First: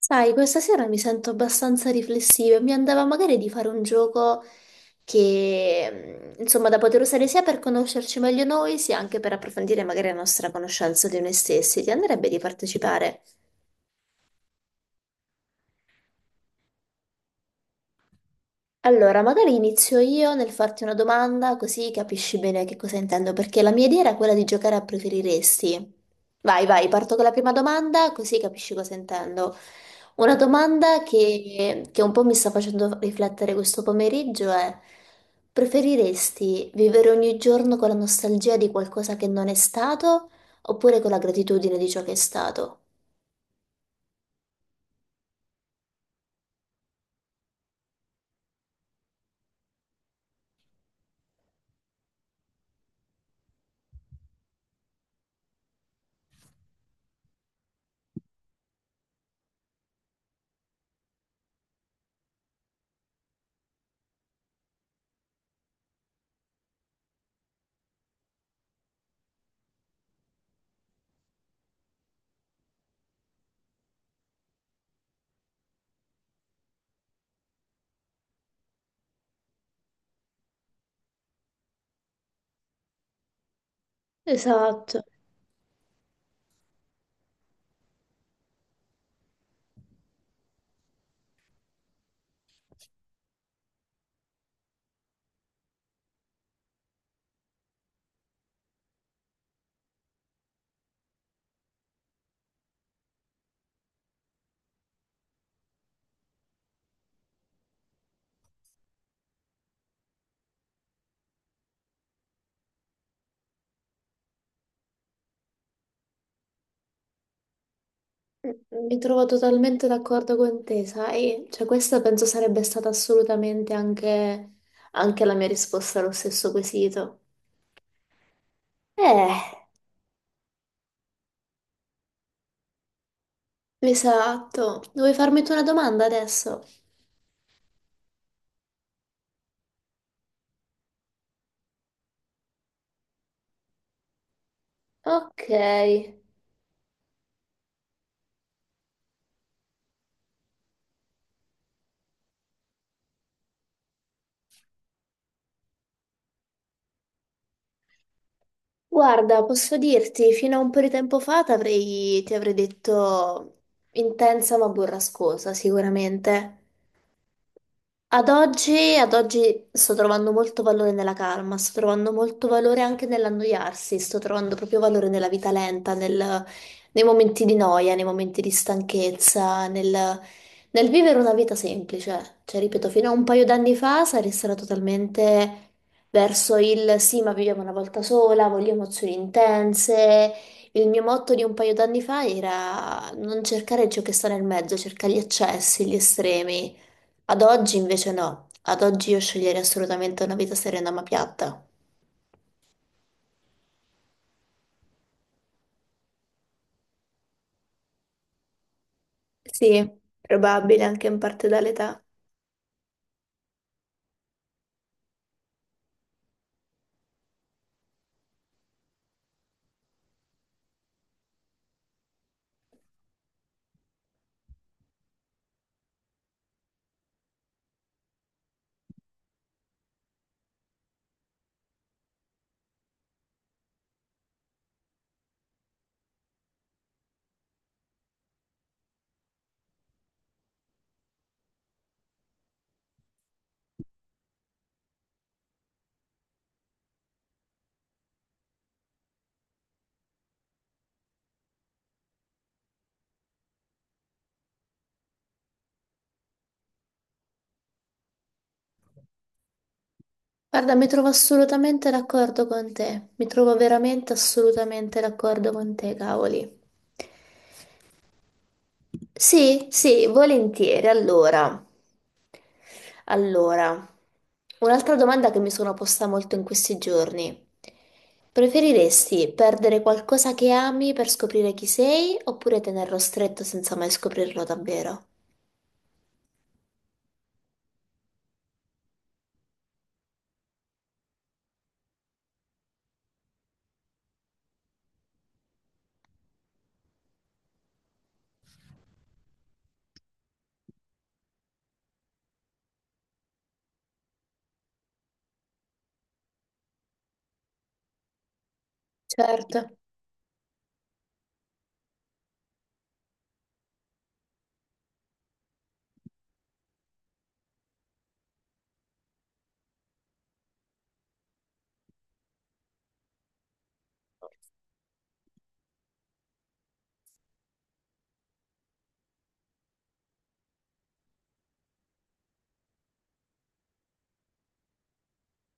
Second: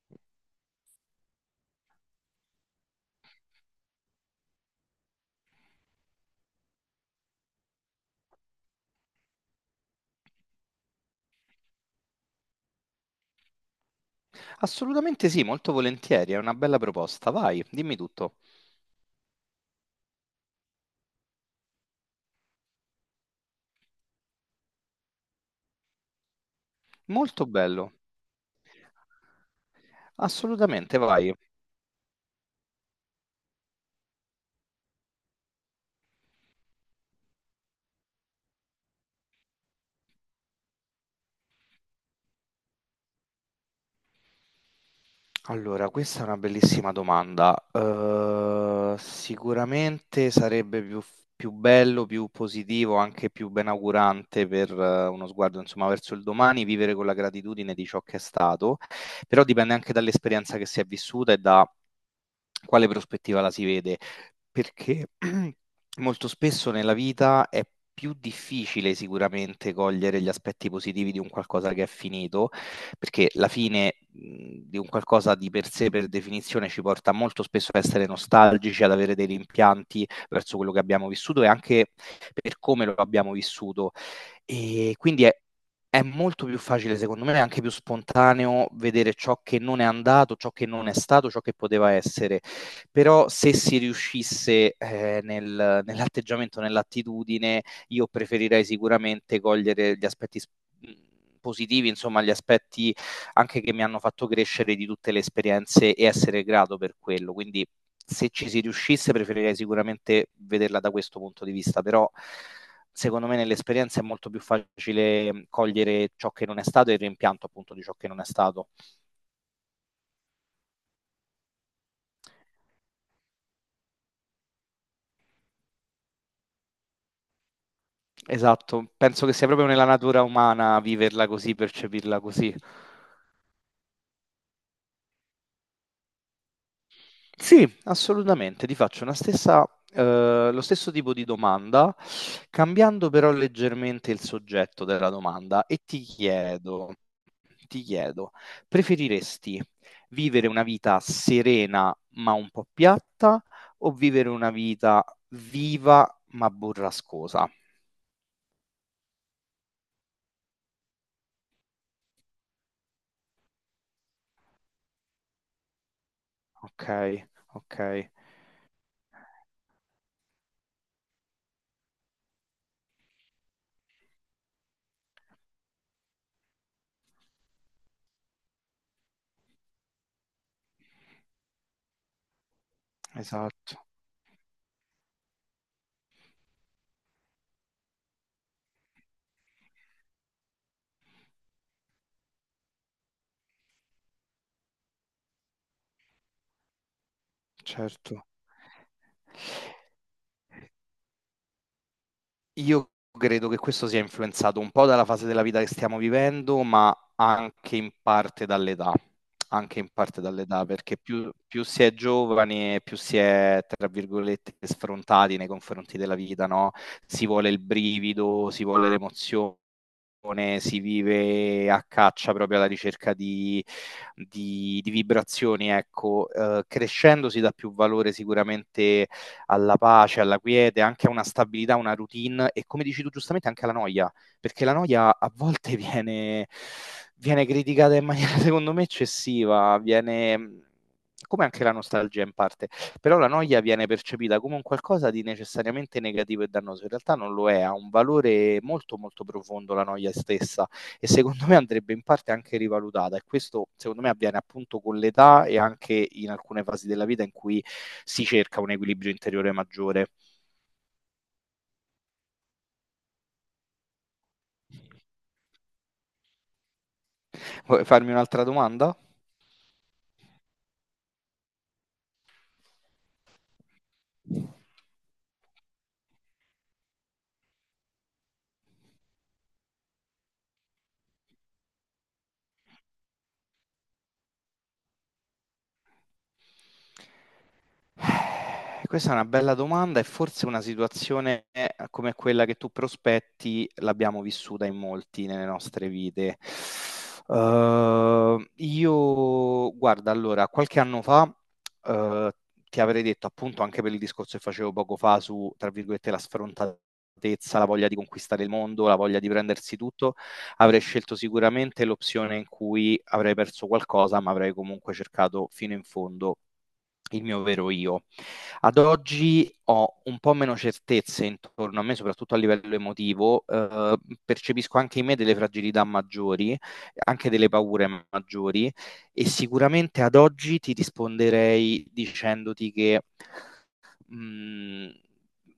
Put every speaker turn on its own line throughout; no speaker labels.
Sai, questa sera mi sento abbastanza riflessiva e mi andava magari di fare un gioco che, insomma, da poter usare sia per conoscerci meglio noi, sia anche per approfondire magari la nostra conoscenza di noi stessi. Ti andrebbe di partecipare?
Assolutamente sì, molto volentieri, è una bella proposta. Vai, dimmi tutto.
Allora, magari inizio io nel farti una domanda così capisci bene che cosa intendo, perché la mia idea era quella di giocare a preferiresti. Vai, parto con la
Molto
prima
bello.
domanda così capisci cosa intendo. Una
Assolutamente,
domanda
vai.
che un po' mi sta facendo riflettere questo pomeriggio è: preferiresti vivere ogni giorno con la nostalgia di qualcosa che non è stato oppure con la gratitudine di ciò che è stato?
Allora, questa è una bellissima domanda. Sicuramente sarebbe più bello, più positivo, anche più benaugurante per uno sguardo, insomma, verso il domani, vivere con la gratitudine di ciò che è stato, però dipende anche dall'esperienza che si è vissuta e da quale prospettiva la si vede, perché molto spesso nella vita è più difficile sicuramente cogliere gli aspetti positivi di un qualcosa che è finito, perché la fine di un qualcosa di per sé, per definizione, ci porta molto spesso a essere nostalgici, ad avere dei rimpianti verso quello che abbiamo vissuto e anche per come lo abbiamo vissuto. E
Esatto.
quindi è molto più facile, secondo me, è anche più spontaneo vedere ciò che non è andato, ciò che non è stato, ciò che poteva essere, però se si riuscisse nell'atteggiamento, nell'attitudine, io preferirei sicuramente cogliere gli positivi, insomma gli aspetti anche che mi hanno fatto crescere di tutte le esperienze e essere grato per quello. Quindi se ci si riuscisse preferirei sicuramente vederla da questo punto di vista, però secondo me nell'esperienza è molto più facile cogliere ciò che non è stato e il rimpianto appunto di ciò che non è stato.
Mi trovo totalmente d'accordo con te, sai? Cioè, questa penso sarebbe stata assolutamente anche la mia risposta allo stesso quesito.
Esatto, penso che sia
Eh,
proprio nella natura umana viverla così, percepirla così.
esatto. Vuoi farmi tu una domanda adesso?
Sì, assolutamente, ti faccio lo stesso tipo di domanda, cambiando però leggermente il soggetto della
Ok.
domanda e ti chiedo: preferiresti vivere una vita serena ma un po' piatta, o vivere una vita viva ma burrascosa?
Guarda, posso dirti, fino a un po' di tempo fa ti avrei detto intensa ma burrascosa, sicuramente.
Ok, ok,
Ad oggi sto trovando molto valore nella calma, sto trovando molto valore anche nell'annoiarsi, sto trovando proprio valore nella vita lenta, nei momenti di noia, nei momenti di stanchezza, nel vivere una vita semplice. Cioè, ripeto, fino a un paio d'anni
esatto,
fa sarei stata totalmente verso il sì, ma viviamo una volta sola, voglio emozioni intense. Il mio motto di un paio d'anni fa era non cercare ciò che sta nel mezzo, cerca gli eccessi, gli estremi. Ad oggi invece
certo.
no, ad oggi io sceglierei assolutamente una vita serena ma piatta.
Io credo che questo sia influenzato un po' dalla fase della vita che stiamo vivendo, ma anche in parte dall'età, anche in
Sì,
parte dall'età,
probabile
perché
anche in parte
più si è
dall'età.
giovani e più si è, tra virgolette, sfrontati nei confronti della vita, no? Si vuole il brivido, si vuole l'emozione, meditazione, si vive a caccia proprio alla ricerca di vibrazioni, ecco. Crescendo si dà più valore sicuramente alla pace, alla quiete, anche a una stabilità, una routine e come dici tu giustamente anche alla noia, perché la noia a volte viene criticata in maniera secondo me eccessiva, viene come anche la nostalgia in parte. Però la noia viene percepita come un qualcosa di necessariamente negativo e dannoso. In realtà non lo è, ha un valore molto molto profondo la noia stessa, e secondo me andrebbe in parte anche rivalutata, e questo secondo me avviene appunto con l'età e anche in alcune fasi della vita in cui si cerca un equilibrio interiore maggiore.
Guarda, mi trovo assolutamente d'accordo con te, mi trovo veramente assolutamente d'accordo con te, cavoli.
Vuoi farmi un'altra domanda?
Sì, volentieri. Allora, un'altra domanda che mi sono posta molto in questi giorni. Preferiresti perdere qualcosa che ami per scoprire chi sei oppure tenerlo stretto senza mai scoprirlo davvero?
Questa è una bella domanda, e forse una situazione come quella che tu prospetti l'abbiamo vissuta in molti nelle nostre vite. Io, guarda, allora, qualche anno fa, eh, ti avrei detto appunto anche per il discorso che facevo poco fa su, tra virgolette, la sfrontatezza, la voglia di conquistare il mondo, la voglia di
Certo.
prendersi tutto, avrei scelto sicuramente l'opzione in cui avrei perso qualcosa, ma avrei comunque cercato fino in fondo il mio vero io. Ad oggi ho un po' meno certezze intorno a me, soprattutto a livello emotivo. Percepisco anche in me delle fragilità maggiori, anche delle paure maggiori, e sicuramente ad oggi ti risponderei dicendoti che mh,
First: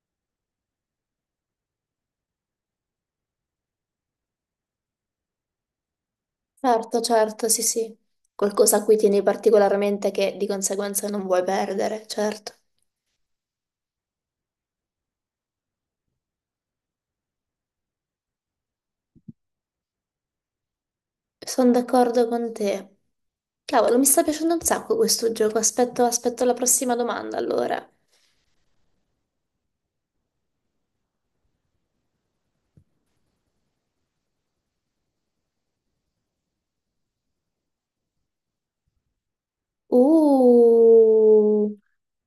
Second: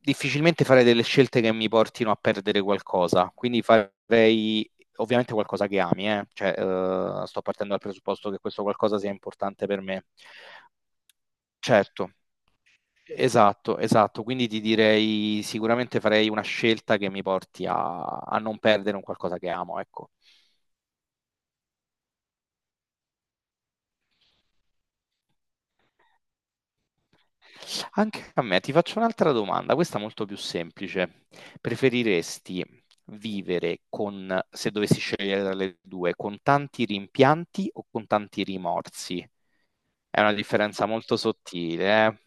difficilmente farei delle scelte che mi portino a perdere qualcosa, quindi farei ovviamente qualcosa che ami, eh. Cioè,
Certo,
sto
certo, sì,
partendo dal
sì.
presupposto che questo
Qualcosa a cui
qualcosa sia
tieni
importante per me.
particolarmente che di conseguenza non vuoi
Certo.
perdere, certo.
Esatto, esatto, quindi ti direi sicuramente farei una scelta che mi porti a non perdere un qualcosa che amo, ecco.
Sono d'accordo con te. Cavolo, mi sta piacendo un sacco questo gioco. Aspetto la prossima domanda, allora.
Anche a me, ti faccio un'altra domanda, questa molto più semplice. Preferiresti vivere con, se dovessi scegliere tra le due, con tanti rimpianti o con tanti rimorsi? È una differenza molto
Uh,
sottile, eh?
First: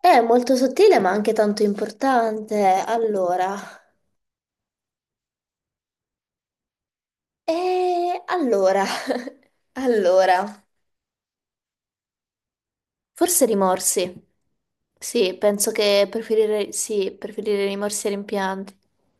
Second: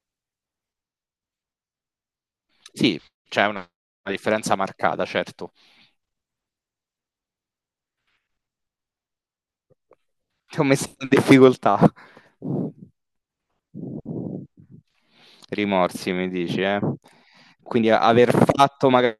è molto sottile, ma anche tanto importante.
Sì, c'è
Allora,
una differenza marcata, certo.
e allora,
Ti
allora,
ho messo in difficoltà.
forse rimorsi. Sì, penso che
Rimorsi, mi dici,
preferirei,
eh?
sì, preferirei
Quindi
rimorsi e
aver
rimpianti.
fatto, magari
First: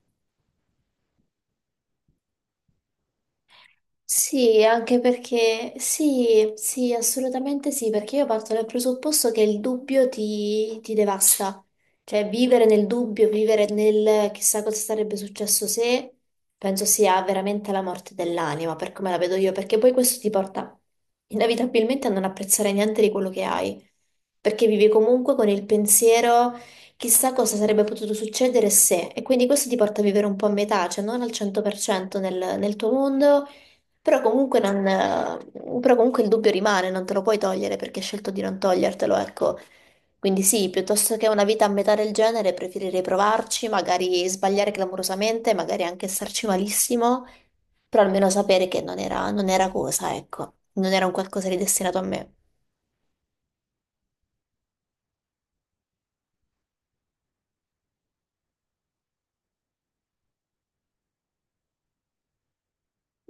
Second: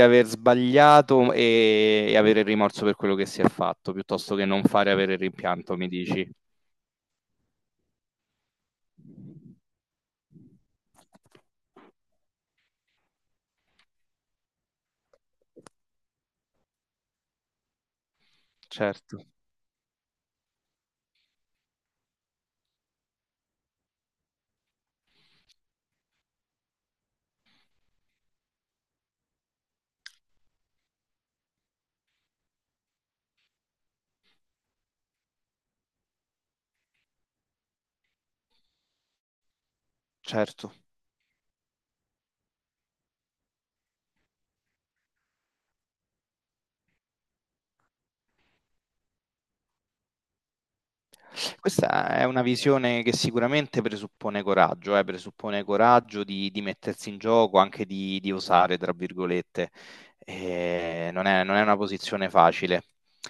aver sbagliato e avere il rimorso per quello che si è fatto, piuttosto che
Sì,
non fare e
anche
avere il
perché
rimpianto, mi dici.
sì, sì, assolutamente sì, perché io parto dal presupposto che il dubbio ti devasta. Cioè, vivere nel dubbio, vivere nel chissà cosa sarebbe successo se, penso sia veramente la morte dell'anima, per come la
Certo,
vedo io, perché poi questo ti porta inevitabilmente a non apprezzare niente di quello che hai, perché vivi comunque con il pensiero chissà cosa sarebbe potuto succedere se, e quindi questo ti porta a vivere un po' a metà, cioè non al 100% nel tuo mondo però comunque, non, però comunque il dubbio rimane, non te lo puoi togliere perché hai scelto di non togliertelo, ecco. Quindi sì,
certo.
piuttosto che una vita a metà del genere, preferirei provarci, magari sbagliare clamorosamente, magari anche starci malissimo, però almeno sapere che non era cosa, ecco, non era un qualcosa di destinato a
Questa è
me.
una visione che sicuramente presuppone coraggio di mettersi in gioco, anche di osare, tra virgolette. Non è una posizione facile.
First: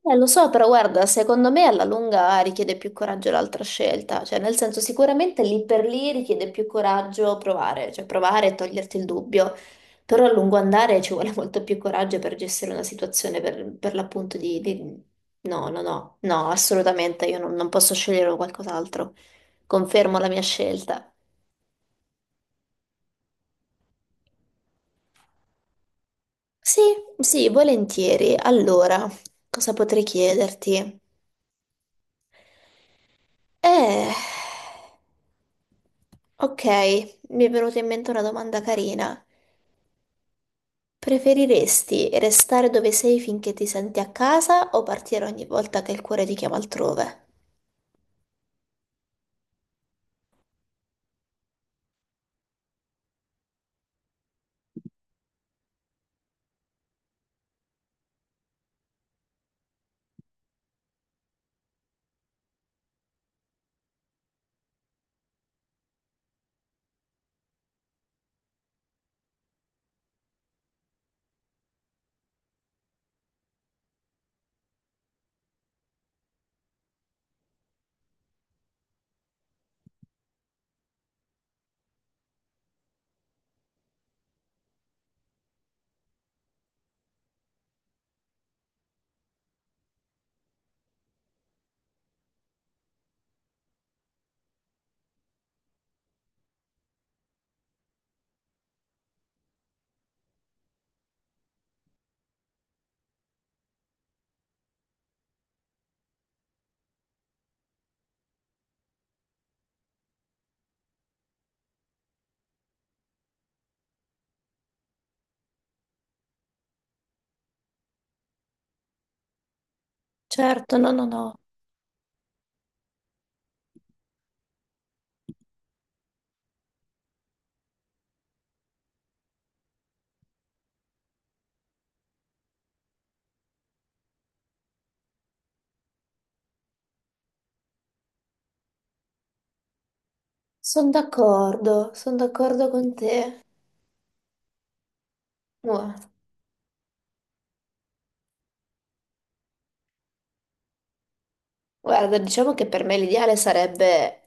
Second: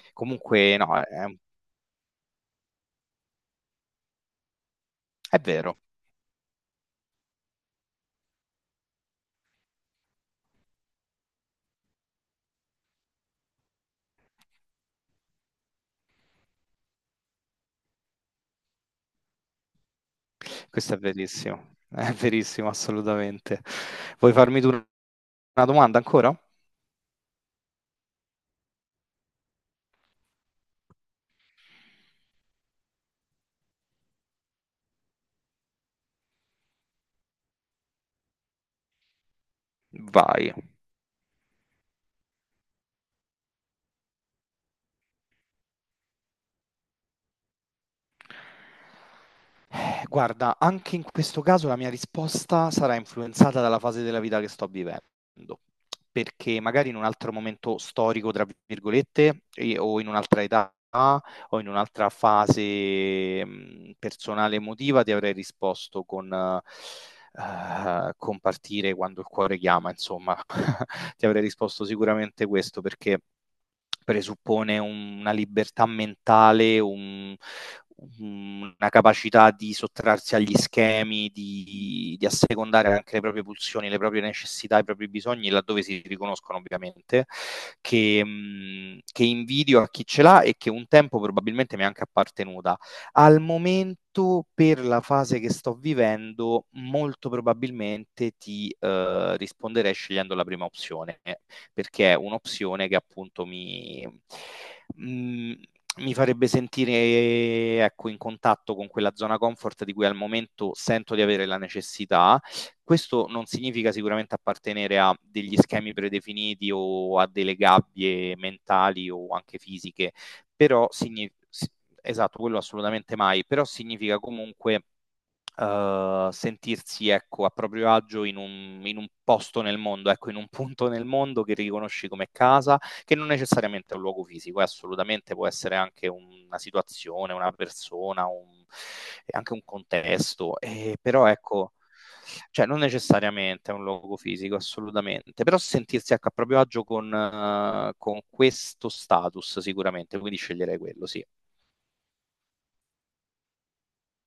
Lo so, però
Comunque, no,
guarda,
è un
secondo me alla lunga richiede più coraggio l'altra scelta, cioè nel senso
è
sicuramente lì
vero,
per lì richiede più coraggio provare, cioè provare e toglierti il dubbio, però a lungo andare ci vuole molto più coraggio per gestire una situazione per l'appunto No, no, assolutamente, io non, non posso scegliere qualcos'altro, confermo la mia
questo
scelta.
è verissimo, assolutamente. Vuoi farmi tu una domanda ancora?
Sì, sì, volentieri. Allora, cosa potrei chiederti? Eh, ok, mi è venuta in mente una domanda carina.
Vai.
Preferiresti restare dove sei finché ti senti a casa o partire ogni volta che il cuore ti chiama altrove?
Guarda, anche in questo caso la mia risposta sarà influenzata dalla fase della vita che sto vivendo, perché magari in un altro momento storico, tra virgolette, o in un'altra età o in un'altra fase personale emotiva ti avrei risposto con compartire quando il cuore chiama, insomma, ti avrei risposto sicuramente questo, perché presuppone una libertà mentale, una capacità di sottrarsi agli schemi, di assecondare anche le proprie pulsioni, le proprie necessità, i propri bisogni, laddove si riconoscono ovviamente, che invidio a chi ce l'ha e che un tempo probabilmente mi è anche appartenuta. Al momento, per la fase che sto vivendo, molto probabilmente ti risponderei scegliendo la prima opzione, perché è un'opzione che appunto mm, mi farebbe sentire, ecco, in contatto con quella zona comfort di cui al momento sento di avere la necessità. Questo non significa sicuramente appartenere a degli schemi predefiniti o a delle gabbie mentali o anche fisiche,
Certo,
però
no, no,
significa,
no.
esatto, quello assolutamente mai, però significa comunque sentirsi, ecco, a proprio agio in un posto nel mondo, ecco, in un punto nel mondo che riconosci come casa, che non necessariamente è un luogo fisico, assolutamente può essere anche una situazione, una persona, e anche un contesto,
Sono
però ecco,
d'accordo, sono
cioè
d'accordo
non
con te.
necessariamente è un luogo fisico, assolutamente, però
Mua.
sentirsi, ecco, a proprio agio con questo status sicuramente, quindi sceglierei quello, sì.
Guarda, diciamo che per me l'ideale sarebbe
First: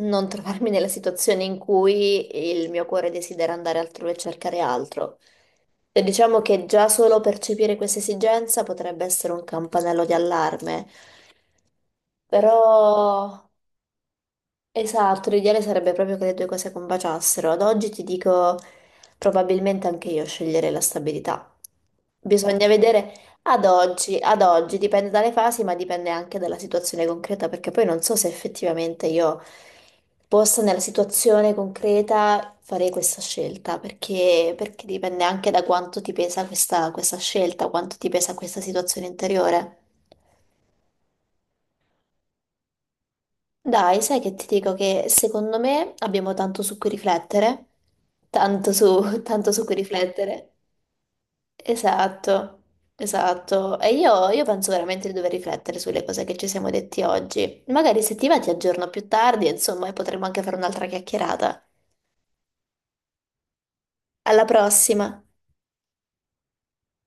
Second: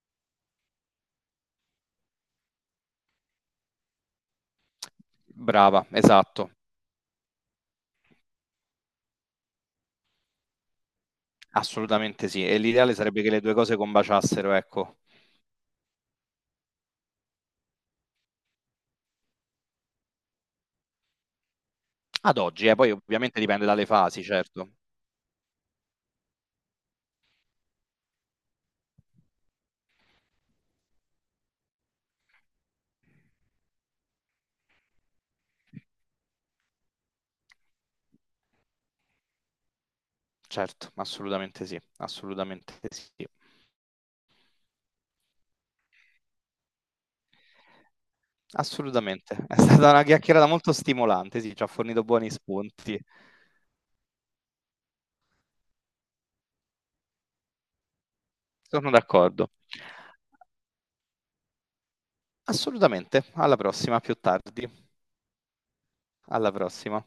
non trovarmi nella situazione in cui il mio cuore desidera andare altrove e cercare altro.
Brava,
E diciamo
esatto.
che già solo percepire questa esigenza potrebbe essere un campanello di allarme,
Assolutamente sì,
però
e l'ideale sarebbe che le due cose combaciassero, ecco.
esatto, l'ideale sarebbe proprio che le due cose combaciassero. Ad oggi ti dico, probabilmente anche io sceglierei la stabilità.
Ad
Bisogna
oggi, poi
vedere
ovviamente
ad
dipende dalle
oggi,
fasi,
ad
certo.
oggi, dipende dalle fasi, ma dipende anche dalla situazione concreta, perché poi non so se effettivamente io possa nella situazione concreta fare questa scelta, perché dipende anche da quanto ti pesa questa scelta, quanto ti pesa questa situazione interiore.
Certo, assolutamente sì, assolutamente sì.
Dai, sai che ti dico che secondo me abbiamo tanto su cui riflettere. Tanto su,
Assolutamente.
tanto
È
su cui
stata una chiacchierata
riflettere.
molto stimolante, sì, ci ha fornito buoni
Esatto,
spunti.
esatto. E io penso veramente di dover riflettere sulle cose che ci siamo detti oggi. Magari se ti va ti aggiorno
Sono
più tardi,
d'accordo.
insomma, e potremmo anche fare un'altra chiacchierata.
Assolutamente. Alla prossima, più
Alla
tardi.
prossima!
Alla prossima.